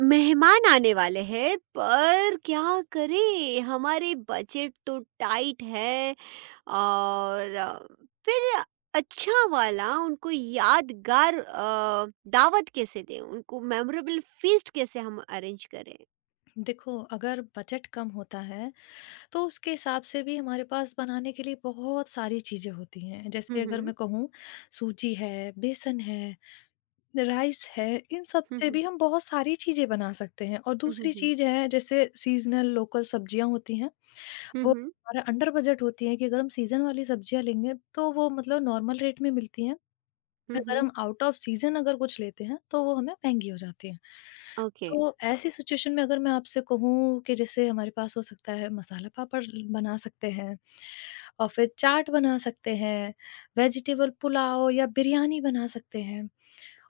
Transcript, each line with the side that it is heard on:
right: मेहमान आने वाले हैं, पर क्या करें? हमारे बजट तो टाइट है। और फिर अच्छा वाला उनको यादगार दावत कैसे दें, उनको मेमोरेबल फीस्ट कैसे हम अरेंज करें?
left: देखो, अगर बजट कम होता है, तो उसके हिसाब से भी हमारे पास बनाने के लिए बहुत सारी चीज़ें होती हैं। जैसे अगर
right: हम्म,
left: मैं कहूँ सूजी है, बेसन है, राइस है, इन सब
right: हम्म,
left: से
right: हम्म,
left: भी हम बहुत सारी चीज़ें बना सकते हैं। और
right: हम्म,
left: दूसरी
right: हम्म,
left: चीज़ है जैसे सीज़नल लोकल सब्जियाँ होती हैं,
right: हम्म,
left: वो
right: हम्म,
left: हमारा अंडर बजट होती हैं कि अगर हम सीज़न वाली सब्जियाँ लेंगे, तो वो मतलब नॉर्मल रेट में मिलती हैं।
right: हम्म,
left: अगर हम आउट ऑफ सीज़न अगर कुछ लेते हैं, तो वो हमें महँगी हो जाती है।
right: ओके,
left: तो ऐसी सिचुएशन में अगर मैं आपसे कहूँ कि जैसे हमारे पास हो सकता है मसाला पापड़ बना सकते हैं और फिर चाट बना सकते हैं, वेजिटेबल पुलाव या बिरयानी बना सकते हैं।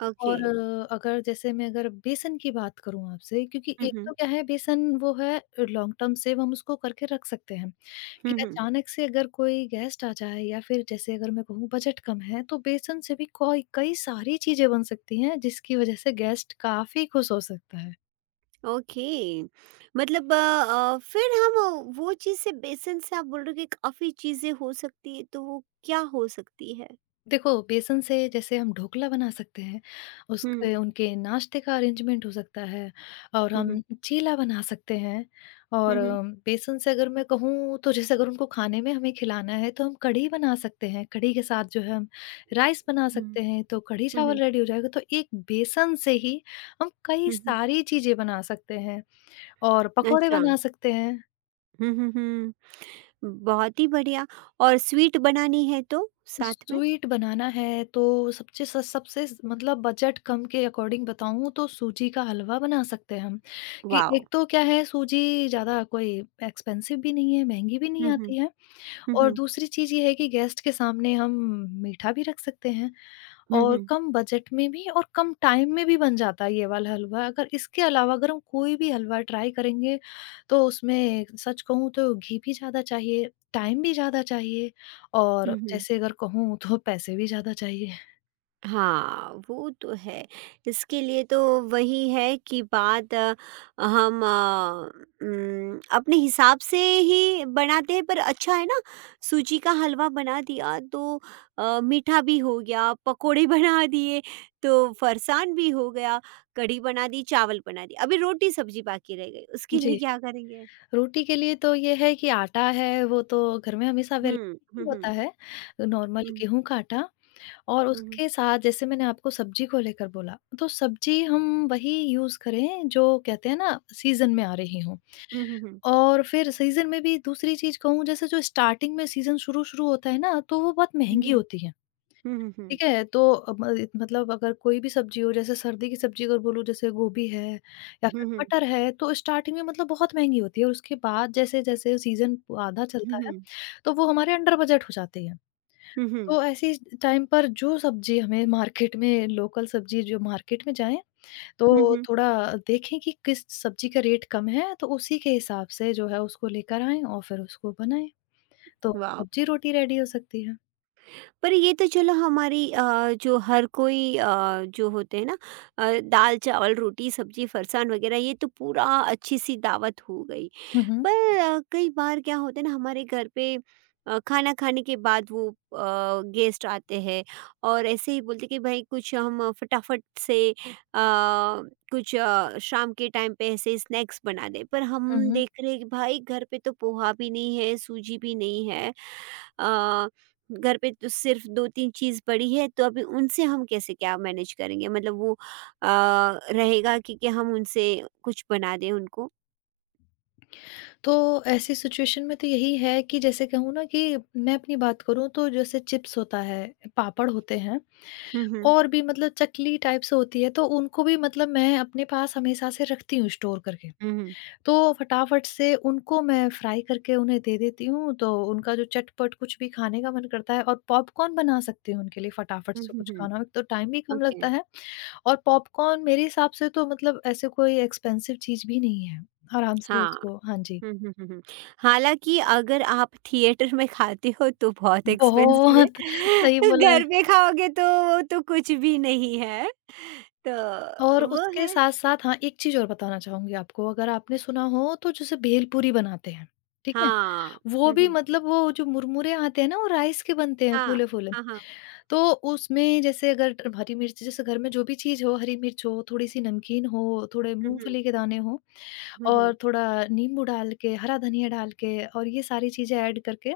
right: ओके,
left: और अगर जैसे मैं अगर बेसन की बात करूँ आपसे, क्योंकि
right: हम्म,
left: एक
right: हम्म,
left: तो क्या है, बेसन वो है लॉन्ग टर्म सेव, हम उसको करके रख सकते हैं। कि
right: हम्म,
left: अचानक से अगर कोई गेस्ट आ जाए या फिर जैसे अगर मैं कहूँ बजट कम है, तो बेसन से भी कोई कई सारी चीज़ें बन सकती हैं, जिसकी वजह से गेस्ट काफ़ी खुश हो सकता है।
right: ओके। मतलब फिर हम वो चीज़ से, बेसन से आप बोल रहे हो कि काफ़ी चीज़ें हो सकती है, तो वो क्या हो सकती है?
left: देखो, बेसन से जैसे हम ढोकला बना सकते हैं,
right: हुँ,
left: उसके उनके नाश्ते का अरेंजमेंट हो सकता है, और
right: हुँ, हुँ,
left: हम चीला बना सकते हैं
right: हुँ,
left: और
right: हुँ,
left: बेसन से अगर मैं कहूँ तो जैसे अगर उनको खाने में हमें खिलाना है, तो हम कढ़ी बना सकते हैं। कढ़ी के साथ जो है हम राइस बना
right: हुँ,
left: सकते हैं, तो कढ़ी
right: हुँ,
left: चावल रेडी हो जाएगा। तो एक बेसन से ही हम कई
right: हुँ, हुँ,
left: सारी चीज़ें बना सकते हैं और पकौड़े
right: अच्छा।
left: बना सकते हैं।
right: हुँ, हुँ, हुँ, बहुत ही बढ़िया। और स्वीट बनानी है तो साथ में?
left: स्वीट बनाना है तो मतलब बजट कम के अकॉर्डिंग बताऊं तो सूजी का हलवा बना सकते हैं हम। कि
right: वाओ!
left: एक तो क्या है, सूजी ज्यादा कोई एक्सपेंसिव भी नहीं है, महंगी भी नहीं
right: हुँ, हुँ,
left: आती है।
right: हुँ,
left: और
right: हुँ,
left: दूसरी चीज़ ये है कि गेस्ट के सामने हम मीठा भी रख सकते हैं
right: हुँ,
left: और
right: हुँ,
left: कम बजट में भी और कम टाइम में भी बन जाता है ये वाला हलवा। अगर इसके अलावा अगर हम कोई भी हलवा ट्राई करेंगे, तो उसमें सच कहूँ तो घी भी ज़्यादा चाहिए, टाइम भी ज़्यादा चाहिए
right: हुँ,
left: और
right: हुँ।
left: जैसे अगर कहूँ तो पैसे भी ज़्यादा चाहिए।
right: हाँ, वो तो है। इसके लिए तो वही है कि बात हम अपने हिसाब से ही बनाते हैं, पर अच्छा है ना। सूजी का हलवा बना दिया तो मीठा भी हो गया, पकोड़े बना दिए तो फरसान भी हो गया, कढ़ी बना दी, चावल बना दिए। अभी रोटी-सब्जी बाकी रह गई, उसके लिए
left: जी,
right: क्या करेंगे?
left: रोटी के लिए तो ये है कि आटा है, वो तो घर में हमेशा
right: हुँ,
left: अवेलेबल ही
right: हुँ,
left: होता
right: हुँ,
left: है, नॉर्मल
right: हुँ,
left: गेहूँ का आटा। और
right: हुँ,
left: उसके साथ जैसे मैंने आपको सब्ज़ी को लेकर बोला, तो सब्ज़ी हम वही यूज़ करें जो कहते हैं ना सीज़न में आ रही हों।
right: हुँ, हुँ, हुँ,
left: और फिर सीज़न में भी दूसरी चीज़ कहूँ, जैसे जो स्टार्टिंग में सीज़न शुरू-शुरू होता है ना, तो वो बहुत
right: हुँ,
left: महँगी
right: हुँ,
left: होती है,
right: हुँ, हुँ,
left: ठीक है? तो अब इत मतलब अगर कोई भी सब्ज़ी हो, जैसे सर्दी की सब्ज़ी अगर बोलूँ जैसे गोभी है या
right: हुँ,
left: फिर
right: हुँ, हुँ,
left: मटर है, तो स्टार्टिंग में मतलब बहुत महँगी होती है और उसके बाद जैसे-जैसे सीज़न आधा
right: हुँ,
left: चलता है,
right: हुँ,
left: तो वो हमारे अंडर बजट हो जाती है।
right: हुँ, हुँ,
left: तो ऐसे टाइम पर जो सब्ज़ी हमें मार्केट में, लोकल सब्ज़ी जो मार्केट में जाएँ,
right: हुँ,
left: तो
right: हुँ,
left: थोड़ा देखें कि किस सब्ज़ी का रेट कम है, तो उसी के हिसाब से जो है उसको लेकर आएँ और फिर उसको बनाएँ, तो
right: वाह!
left: सब्ज़ी-रोटी रेडी हो सकती है।
right: पर ये तो चलो हमारी जो हर कोई जो होते हैं ना, दाल चावल रोटी सब्जी फरसान वगैरह, ये तो पूरा अच्छी सी दावत हो गई।
left: हुँ, हुँ।
right: पर कई बार क्या होता है ना, हमारे घर पे खाना खाने के बाद वो गेस्ट आते हैं, और ऐसे ही बोलते कि भाई कुछ हम फटाफट से कुछ शाम के टाइम पे ऐसे स्नैक्स बना दें। पर हम
left: हुँ, हुँ।
right: देख रहे हैं कि भाई घर पे तो पोहा भी नहीं है, सूजी भी नहीं है, अ, घर पे तो सिर्फ दो तीन चीज़ पड़ी है, तो अभी उनसे हम कैसे क्या मैनेज करेंगे? मतलब वो अ, रहेगा कि हम उनसे कुछ बना दें उनको।
left: तो ऐसी सिचुएशन में तो यही है कि जैसे कहूँ ना कि मैं अपनी बात करूँ, तो जैसे चिप्स होता है, पापड़ होते हैं
right: हम्म, हम्म,
left: और भी मतलब चकली टाइप से होती है, तो उनको भी मतलब मैं अपने पास हमेशा से रखती हूँ स्टोर करके।
right: हम्म,
left: तो फटाफट से उनको मैं फ्राई करके उन्हें दे देती हूँ, तो उनका जो चटपट कुछ भी खाने का मन करता है, और पॉपकॉर्न बना सकती हूँ उनके लिए फटाफट
right: हुँ,
left: से,
right: हुँ,
left: कुछ
right: हुँ।
left: खाना हो, एक तो टाइम भी कम
right: ओके।
left: लगता है और पॉपकॉर्न मेरे हिसाब से तो मतलब ऐसे कोई एक्सपेंसिव चीज़ भी नहीं है। आराम से
right: हाँ।
left: उसको। हाँ जी,
right: हुँ, हुँ, हुँ, हुँ। हालाँकि अगर आप थिएटर में खाते हो तो बहुत एक्सपेंसिव है।
left: बहुत सही बोला है।
right: घर पे खाओगे तो वो तो कुछ भी नहीं है। तो
left: और
right: वो
left: उसके
right: है।
left: साथ-साथ हाँ, एक चीज़ और बताना चाहूँगी आपको, अगर आपने सुना हो तो जैसे भेलपूरी बनाते हैं, ठीक है?
right: हाँ।
left: वो
right: हुँ,
left: भी
right: हुँ।
left: मतलब वो जो मुरमुरे आते हैं ना, वो राइस के बनते हैं
right: हाँ।
left: फूले-फूले।
right: हाँ, हाँ।
left: तो उसमें जैसे अगर ट हरी मिर्च, जैसे घर में जो भी चीज़ हो, हरी मिर्च हो, थोड़ी-सी नमकीन हो, थोड़े
right: हुँ, हुँ।
left: मूँगफली के दाने हों
right: हुँ,
left: और
right: हुँ।
left: थोड़ा नींबू डाल के, हरा धनिया डाल के और ये सारी चीज़ें ऐड करके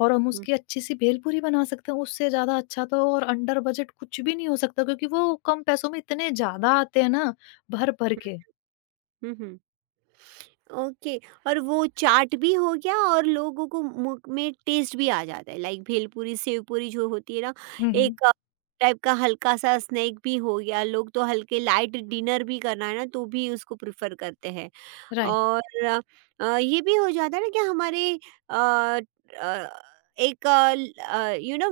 left: और हम
right: हुँ,
left: उसकी अच्छी-सी भेलपूरी बना सकते हैं। उससे ज़्यादा अच्छा तो और अंडर बजट कुछ भी नहीं हो सकता, क्योंकि वो कम पैसों में इतने ज़्यादा आते हैं ना, भर-भर के।
right: हुँ, हुँ, हुँ। ओके, और वो चाट भी हो गया, और लोगों को मुंह में टेस्ट भी आ जाता है, लाइक भेलपूरी सेवपूरी जो होती है ना,
left: हुँ, हुँ।
right: एक टाइप का हल्का सा स्नैक भी हो गया। लोग तो हल्के लाइट डिनर भी करना है ना, तो भी उसको प्रिफर करते हैं।
left: राइट,
right: और ये भी हो जाता है ना कि हमारे अ, अ, एक यू नो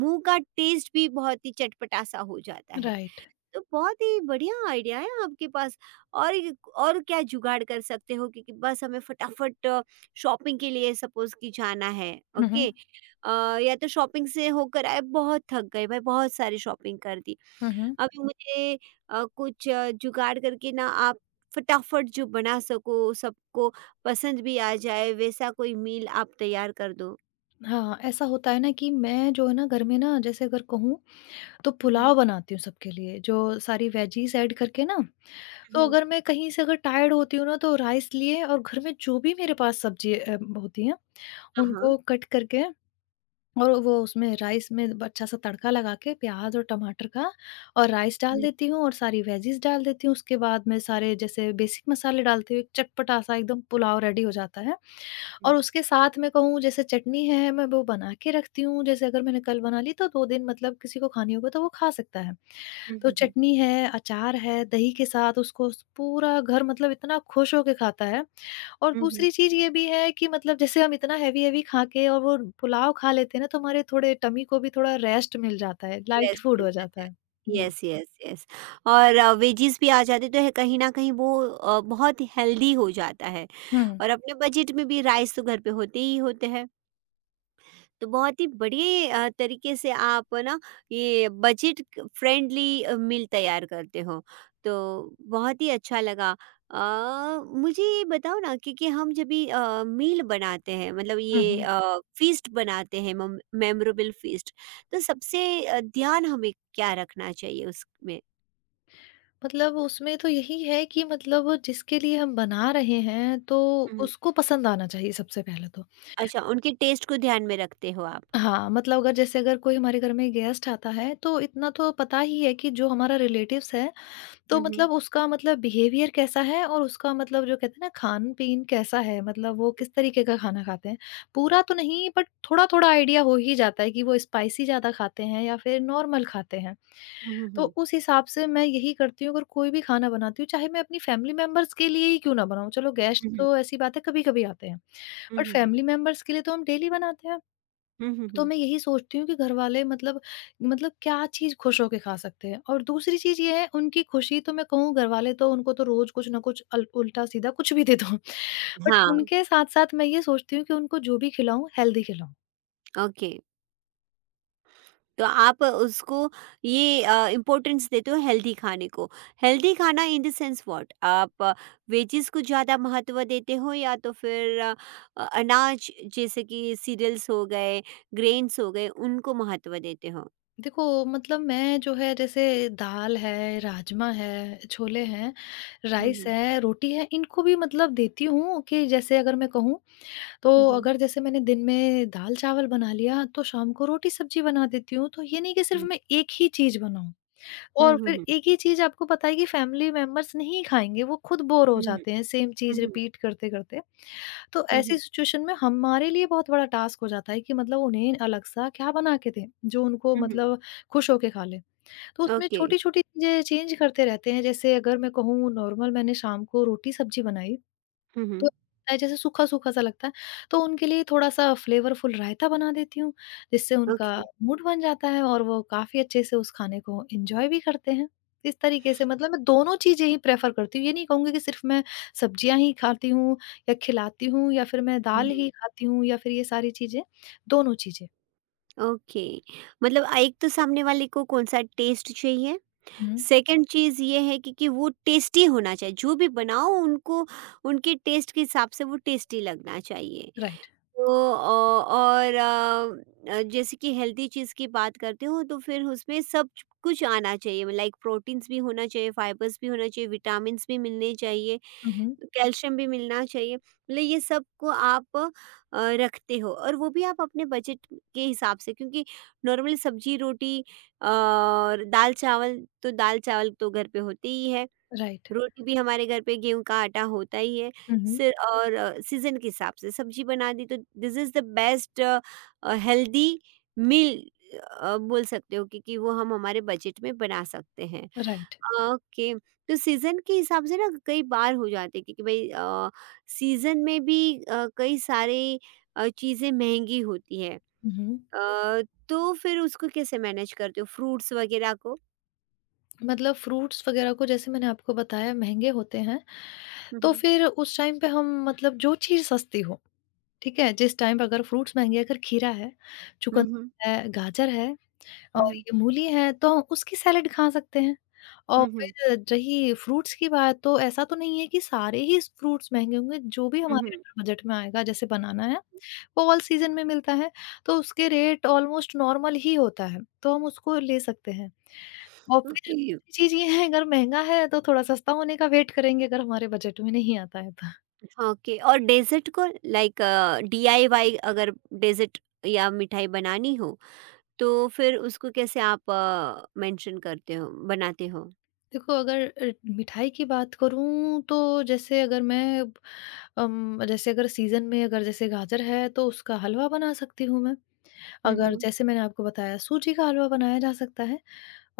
right: मुंह का टेस्ट भी बहुत ही चटपटा सा हो जाता है।
left: राइट।
right: तो बहुत ही बढ़िया आइडिया है आपके पास। और और क्या जुगाड़ कर सकते हो? क्योंकि बस हमें फटाफट शॉपिंग के लिए सपोज कि जाना है।
left: हुँ,
right: ओके।
left: हुँ।
right: अ, या तो शॉपिंग से होकर आए, बहुत थक गए भाई, बहुत सारी शॉपिंग कर दी।
left: हुँ, हुँ।
right: अभी मुझे कुछ जुगाड़ करके ना आप फटाफट जो बना सको, सबको पसंद भी आ जाए वैसा कोई मील आप तैयार कर दो।
left: हाँ, ऐसा होता है ना कि मैं जो है ना घर में ना जैसे अगर कहूँ तो
right: हम्म,
left: पुलाव बनाती हूँ सबके लिए, जो सारी वेजीज़ ऐड करके ना। तो
right: हम्म,
left: अगर मैं कहीं से अगर टायर्ड होती हूँ ना, तो राइस लिए, और घर में जो भी मेरे पास सब्ज़ी होती हैं,
right: हाँ, हाँ,
left: उनको कट करके और वो उसमें राइस में अच्छा-सा तड़का लगा के प्याज़ और टमाटर का, और राइस डाल
right: हम्म,
left: देती हूँ और सारी वेजीज़ डाल देती हूँ। उसके बाद में सारे जैसे बेसिक मसाले डालती हूँ, एक चटपटा-सा एकदम पुलाव रेडी हो जाता है।
right: हम्म,
left: और उसके साथ मैं कहूँ जैसे चटनी है, मैं वो बना के रखती हूँ, जैसे अगर मैंने कल बना ली तो 2 दिन मतलब किसी को खानी होगी तो वो खा सकता है।
right: हम्म,
left: तो
right: हम्म,
left: चटनी है, अचार है, दही के साथ उसको स पूरा घर मतलब इतना खुश होके खाता है। और
right: हम्म, हम्म।
left: दूसरी चीज़ ये भी है कि मतलब जैसे हम इतना हेवी-हेवी खा के और वो पुलाव खा लेते हैं ना, तो हमारे थोड़े टमी को भी थोड़ा रेस्ट मिल जाता है, लाइट फूड
right: रेस्ट।
left: हो जाता है। जी।
right: Yes, yes, yes. और वेजिज़ भी आ जाते तो है कहीं न कहीं, वो बहुत हेल्दी हो जाता है।
left: हुँ।
right: और अपने बजट में भी, राइस तो घर पे होते ही होते हैं। तो बहुत ही बढ़िए तरीके से आप ना, ये बजट क फ्रेंडली मील तैयार करते हो, तो बहुत ही अच्छा लगा। मुझे ये बताओ ना, क्योंकि हम जब भी मील बनाते हैं, मतलब
left: हुँ,
right: ये
left: हुँ।
right: फ़ीस्ट बनाते हैं, मम मेमोरेबल फ़ीस्ट, तो सबसे ध्यान हमें क्या रखना चाहिए उसमें?
left: मतलब उसमें तो यही है कि मतलब जिसके लिए हम बना रहे हैं, तो
right: हुँ।
left: उसको पसंद आना चाहिए सबसे पहले तो।
right: अच्छा, उनके टेस्ट को ध्यान में रखते हो आप।
left: हाँ, मतलब अगर जैसे अगर कोई हमारे घर में गेस्ट आता है, तो इतना तो पता ही है कि जो हमारा रिलेटिव्स है,
right: हुँ,
left: तो
right: हुँ।
left: मतलब उसका मतलब बिहेवियर कैसा है और उसका मतलब जो कहते हैं ना खान-पीन कैसा है, मतलब वो किस तरीके का खाना खाते हैं। पूरा तो नहीं, बट थोड़ा-थोड़ा आइडिया हो ही जाता है कि वो स्पाइसी ज़्यादा खाते हैं या फिर नॉर्मल खाते हैं।
right: हुँ, हुँ,
left: तो
right: हुँ।
left: उस हिसाब से मैं यही करती हूँ, अगर कोई भी खाना बनाती हूँ, चाहे मैं अपनी फैमिली मेंबर्स के लिए ही क्यों ना बनाऊँ। चलो गेस्ट
right: हुँ, हुँ।
left: तो ऐसी बात है कभी-कभी आते हैं,
right: हुँ,
left: बट
right: हुँ, हुँ।
left: फैमिली मेंबर्स के लिए तो हम डेली बनाते हैं।
right: हुँ, हुँ,
left: तो
right: हुँ।
left: मैं यही सोचती हूँ कि घरवाले मतलब मतलब क्या चीज़ खुश होके खा सकते हैं, और दूसरी चीज़ ये है उनकी खुशी, तो मैं कहूँ घरवाले तो उनको तो रोज़ कुछ ना कुछ अल उल्टा-सीधा कुछ भी दे दो। बट
right: हाँ,
left: उनके साथ-साथ मैं ये सोचती हूँ कि उनको जो भी खिलाऊँ हेल्दी खिलाऊँ।
right: ओके। तो आप उसको ये इम्पोर्टेंस देते हो हेल्दी खाने को। हेल्दी खाना इन द सेंस व्हाट? आप वेजिज़ को ज़्यादा महत्व देते हो, या तो फिर अनाज जैसे कि सीरियल्स हो गए, ग्रेन्स हो गए, उनको महत्व देते हो?
left: देखो मतलब मैं जो है, जैसे दाल है, राजमा है, छोले हैं,
right: हुँ,
left: राइस
right: हुँ।
left: है, रोटी है, इनको भी मतलब देती हूँ कि जैसे अगर मैं कहूँ तो
right: हुँ, हुँ।
left: अगर जैसे मैंने दिन में दाल-चावल बना लिया, तो शाम को रोटी-सब्ज़ी बना देती हूँ, तो ये नहीं कि सिर्फ़
right: हुँ।
left: मैं एक ही चीज़ बनाऊँ
right: हुँ,
left: और
right: हुँ,
left: फिर
right: हुँ।
left: एक ही चीज़। आपको पता है कि फैमिली मेंबर्स नहीं खाएँगे, वो खुद बोर हो
right: हुँ, हुँ।
left: जाते हैं सेम
right: हुँ,
left: चीज़
right: हुँ।
left: रिपीट करते-करते। तो
right: हुँ, हुँ।
left: ऐसी सिचुएशन में हमारे लिए बहुत बड़ा टास्क हो जाता है कि मतलब उन्हें अलग-सा क्या बना के दें, जो उनको
right: हुँ, हुँ।
left: मतलब खुश होके खा लें। तो उसमें
right: ओके।
left: छोटी-छोटी चीज़ें चेंज करते रहते हैं, जैसे अगर मैं कहूँ नॉर्मल मैंने शाम को रोटी-सब्ज़ी बनाई,
right: हुँ,
left: तो
right: हुँ।
left: लगता है जैसे सूखा-सूखा सा लगता है, तो उनके लिए थोड़ा-सा फ्लेवरफुल रायता बना देती हूँ, जिससे उनका
right: ओके।
left: मूड बन जाता है और वो काफ़ी अच्छे से उस खाने को एन्जॉय भी करते हैं। इस तरीके से मतलब मैं दोनों चीज़ें ही प्रेफ़र करती हूँ, ये नहीं कहूँगी कि सिर्फ़ मैं सब्जियाँ ही खाती हूँ या खिलाती हूँ, या फिर मैं दाल
right: हुँ।
left: ही खाती हूँ या फिर ये सारी चीज़ें, दोनों चीज़ें।
right: ओके। मतलब एक तो सामने वाले को कौन सा टेस्ट चाहिए,
left: हुँ,
right: सेकंड चीज़ ये है कि वो टेस्टी होना चाहिए, जो भी बनाओ उनको उनके टेस्ट के हिसाब से वो टेस्टी लगना चाहिए।
left: राइट।
right: तो और जैसे कि हेल्दी चीज़ की बात करते हो, तो फिर उसमें सब कुछ आना चाहिए, लाइक प्रोटीन्स भी होना चाहिए, फाइबर्स भी होना चाहिए, विटामिन्स भी मिलने चाहिए,
left: हुँ, हुँ।
right: कैल्शियम भी मिलना चाहिए। मतलब ये सब को आप रखते हो, और वो भी आप अपने बजट के हिसाब से, क्योंकि नॉर्मल सब्जी रोटी और दाल चावल, तो दाल चावल तो घर पे होते ही है,
left: राइट।
right: रोटी भी हमारे घर पे गेहूं का आटा होता ही है।
left: हुँ, हुँ।
right: सिर और सीजन के हिसाब से सब्जी बना दी, तो this is the best healthy meal बोल सकते हो, क्योंकि वो हम हमारे बजट में बना सकते हैं।
left: राइट।
right: ओके, तो सीज़न के हिसाब से ना कई बार हो जाते हैं, क्योंकि भई सीज़न में भी कई सारी चीज़ें महँगी होती हैं।
left: हुँ, हुँ।
right: अ, तो फिर उसको कैसे मैनेज करते हो फ्रूट्स वग़ैरह को?
left: मतलब फ्रूट्स वगैरह को जैसे मैंने आपको बताया महँगे होते हैं,
right: हुँ,
left: तो
right: हुँ।
left: फिर उस टाइम पे हम मतलब जो चीज़ सस्ती हो, ठीक है? जिस टाइम पे अगर फ्रूट्स महँगे, अगर खीरा है,
right: हुँ, हुँ।
left: चुकंदर है, गाजर है
right: हुँ,
left: और
right: हुँ।
left: ये मूली है, तो हम उसकी सैलेड खा सकते हैं। और
right: हुँ, हुँ।
left: फिर रही फ्रूट्स की बात, तो ऐसा तो नहीं है कि सारे ही फ्रूट्स महँगे होंगे। जो भी
right: हुँ,
left: हमारे
right: हुँ।
left: अंडर बजट में आएगा, जैसे बनाना है, वो ऑल सीज़न में मिलता है, तो उसके रेट ऑलमोस्ट नॉर्मल ही होता है, तो हम उसको ले सकते हैं। और फिर
right: ओके,
left: चीज़ ये है, अगर महँगा है तो थोड़ा सस्ता होने का वेट करेंगे अगर हमारे बजट में नहीं आता है तो।
right: ओके, और डेज़र्ट को, लाइक डीआईवाई, अगर डेज़र्ट या मिठाई बनानी हो, तो फिर उसको कैसे आप मेंशन करते हो, बनाते हो?
left: देखो अगर मिठाई की बात करूँ, तो जैसे अगर मैं जैसे अगर सीज़न में अगर जैसे गाजर है, तो उसका हलवा बना सकती हूँ मैं।
right: हुँ,
left: अगर
right: हुँ।
left: जैसे मैंने आपको बताया सूजी का हलवा बनाया जा सकता है,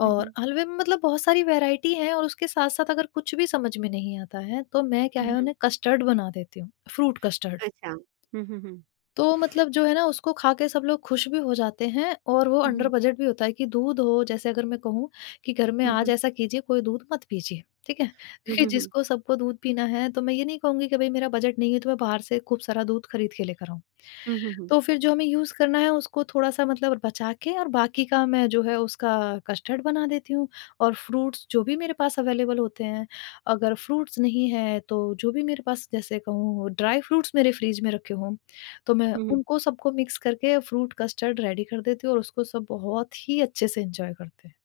right: हुँ,
left: और
right: हुँ।
left: हलवे में मतलब बहुत सारी वैराइटी है। और उसके साथ-साथ अगर कुछ भी समझ में नहीं आता है, तो मैं क्या
right: हुँ,
left: है
right: हुँ।
left: उन्हें कस्टर्ड बना देती हूँ, फ्रूट कस्टर्ड।
right: अच्छा। हुँ, हुँ, हुँ।
left: तो मतलब जो है ना उसको खा के सब लोग खुश भी हो जाते हैं और वो
right: हुँ,
left: अंडर
right: हुँ।
left: बजट भी होता है। कि दूध हो, जैसे अगर मैं कहूँ कि घर में
right: हुँ,
left: आज
right: हुँ।
left: ऐसा कीजिए कोई दूध मत पीजिए, ठीक है?
right: हुँ,
left: क्योंकि
right: हुँ, हुँ।
left: जिसको सबको दूध पीना है, तो मैं ये नहीं कहूँगी कि भई मेरा बजट नहीं है तो मैं बाहर से खूब सारा दूध खरीद के लेकर आऊँ।
right: हुँ, हुँ, हुँ।
left: तो फिर जो हमें यूज़ करना है उसको थोड़ा-सा मतलब बचा के, और बाकी का मैं जो है उसका कस्टर्ड बना देती हूँ, और फ्रूट्स जो भी मेरे पास अवेलेबल होते हैं। अगर फ्रूट्स नहीं है, तो जो भी मेरे पास जैसे कहूँ ड्राई फ्रूट्स मेरे फ्रिज में रखे हों, तो मैं
right: हुँ, हुँ।
left: उनको सबको मिक्स करके फ्रूट कस्टर्ड रेडी कर देती हूँ, और उसको सब बहुत ही अच्छे से एंजॉय करते हैं।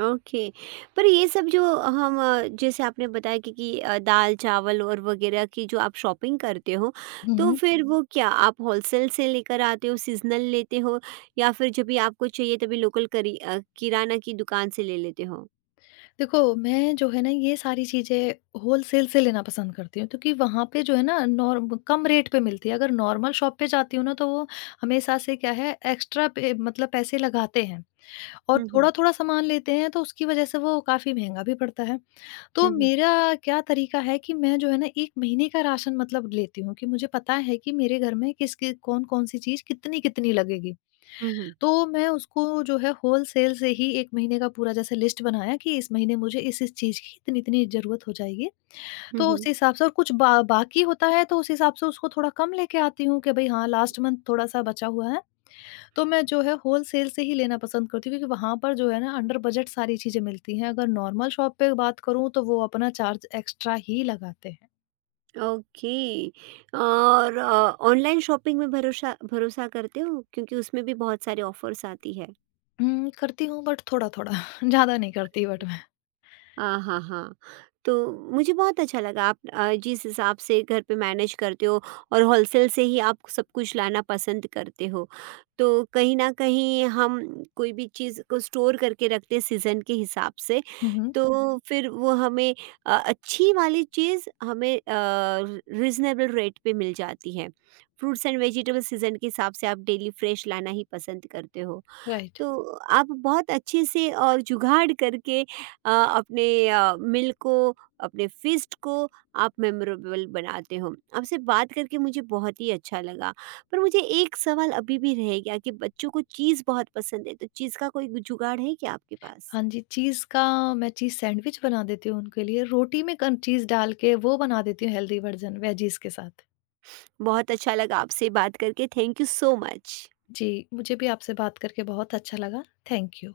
right: ओके। पर ये सब जो हम जैसे आपने बताया कि दाल, चावल और वग़ैरह की जो आप शॉपिंग करते हो, तो
left: हुँ।
right: फिर वो क्या आप होलसेल से लेकर आते हो, सीज़नल लेते हो, या फिर जब भी आपको चाहिए तभी लोकल करी किराना की दुकान से ले लेते हो?
left: देखो, मैं जो है ना ये सारी चीज़ें होलसेल से लेना पसंद करती हूँ, क्योंकि वहाँ पे जो है ना नॉर्म कम रेट पे मिलती है। अगर नॉर्मल शॉप पे जाती हूँ ना, तो वो हमेशा से क्या है एक्स्ट्रा पे मतलब पैसे लगाते हैं, और
right: हुँ, हुँ।
left: थोड़ा-थोड़ा सामान लेते हैं, तो उसकी वज़ह से वो काफ़ी महँगा भी पड़ता है। तो
right: हुँ, हुँ।
left: मेरा क्या तरीका है कि मैं जो है ना 1 महीने का राशन मतलब लेती हूँ, कि मुझे पता है कि मेरे घर में किस कि कौन-कौन सी चीज़ कितनी-कितनी लगेगी।
right: हुँ, हुँ।
left: तो मैं उसको जो है होलसेल से ही 1 महीने का पूरा जैसे लिस्ट बनाया कि इस महीने मुझे इस-इस चीज़ की इतनी-इतनी ज़रूरत हो जाएगी।
right: हुँ,
left: तो उस
right: हुँ।
left: हिसाब से, और कुछ बा बाकी होता है तो उस हिसाब से उसको थोड़ा कम लेके आती हूँ कि भई हाँ, लास्ट मंथ थोड़ा-सा बचा हुआ है। तो मैं जो है होलसेल से ही लेना पसंद करती हूँ, क्योंकि वहाँ पर जो है ना अंडर बजट सारी चीज़ें मिलती हैं। अगर नॉर्मल शॉप पे बात करूँ, तो वो अपना चार्ज एक्स्ट्रा ही लगाते हैं।
right: ओके। और ऑनलाइन शॉपिंग में भरोसा भरोसा करते हो? क्योंकि उसमें भी बहुत सारे ऑफ़र्स आती है।
left: हुँ, करती हूँ, बट थोड़ा-थोड़ा, ज़्यादा नहीं करती बट मैं।
right: हाँ, हाँ, हाँ। तो मुझे बहुत अच्छा लगा आप जिस हिसाब से घर पे मैनेज करते हो, और होलसेल से ही आप सब कुछ लाना पसंद करते हो। तो कहीं न कहीं हम कोई भी चीज़ को स्टोर करके रखते हैं सीज़न के हिसाब से,
left: हुँ, हुँ।
right: तो फिर वो हमें अच्छी वाली चीज़ हमें रीज़नेबल रेट पे मिल जाती है। फ्रूट्स एंड वेजिटेबल सीज़न के हिसाब से आप डेली फ्रेश लाना ही पसंद करते हो।
left: राइट।
right: तो आप बहुत अच्छे से और जुगाड़ करके अपने मील को, अपने फ़ीस्ट को आप मेमोरेबल बनाते हो। आपसे बात करके मुझे बहुत ही अच्छा लगा। पर मुझे एक सवाल अभी भी रह गया कि बच्चों को चीज़ बहुत पसंद है, तो चीज़ का कोई जुगाड़ है क्या आपके पास?
left: हाँ जी, चीज़ का मैं चीज़ सैंडविच बना देती हूँ उनके लिए। रोटी में कन चीज़ डाल के वो बना देती हूँ, हेल्दी वर्ज़न वेजीज़ के साथ।
right: बहुत अच्छा लगा आपसे बात करके। Thank you so much.
left: जी, मुझे भी आपसे बात करके बहुत अच्छा लगा। Thank you.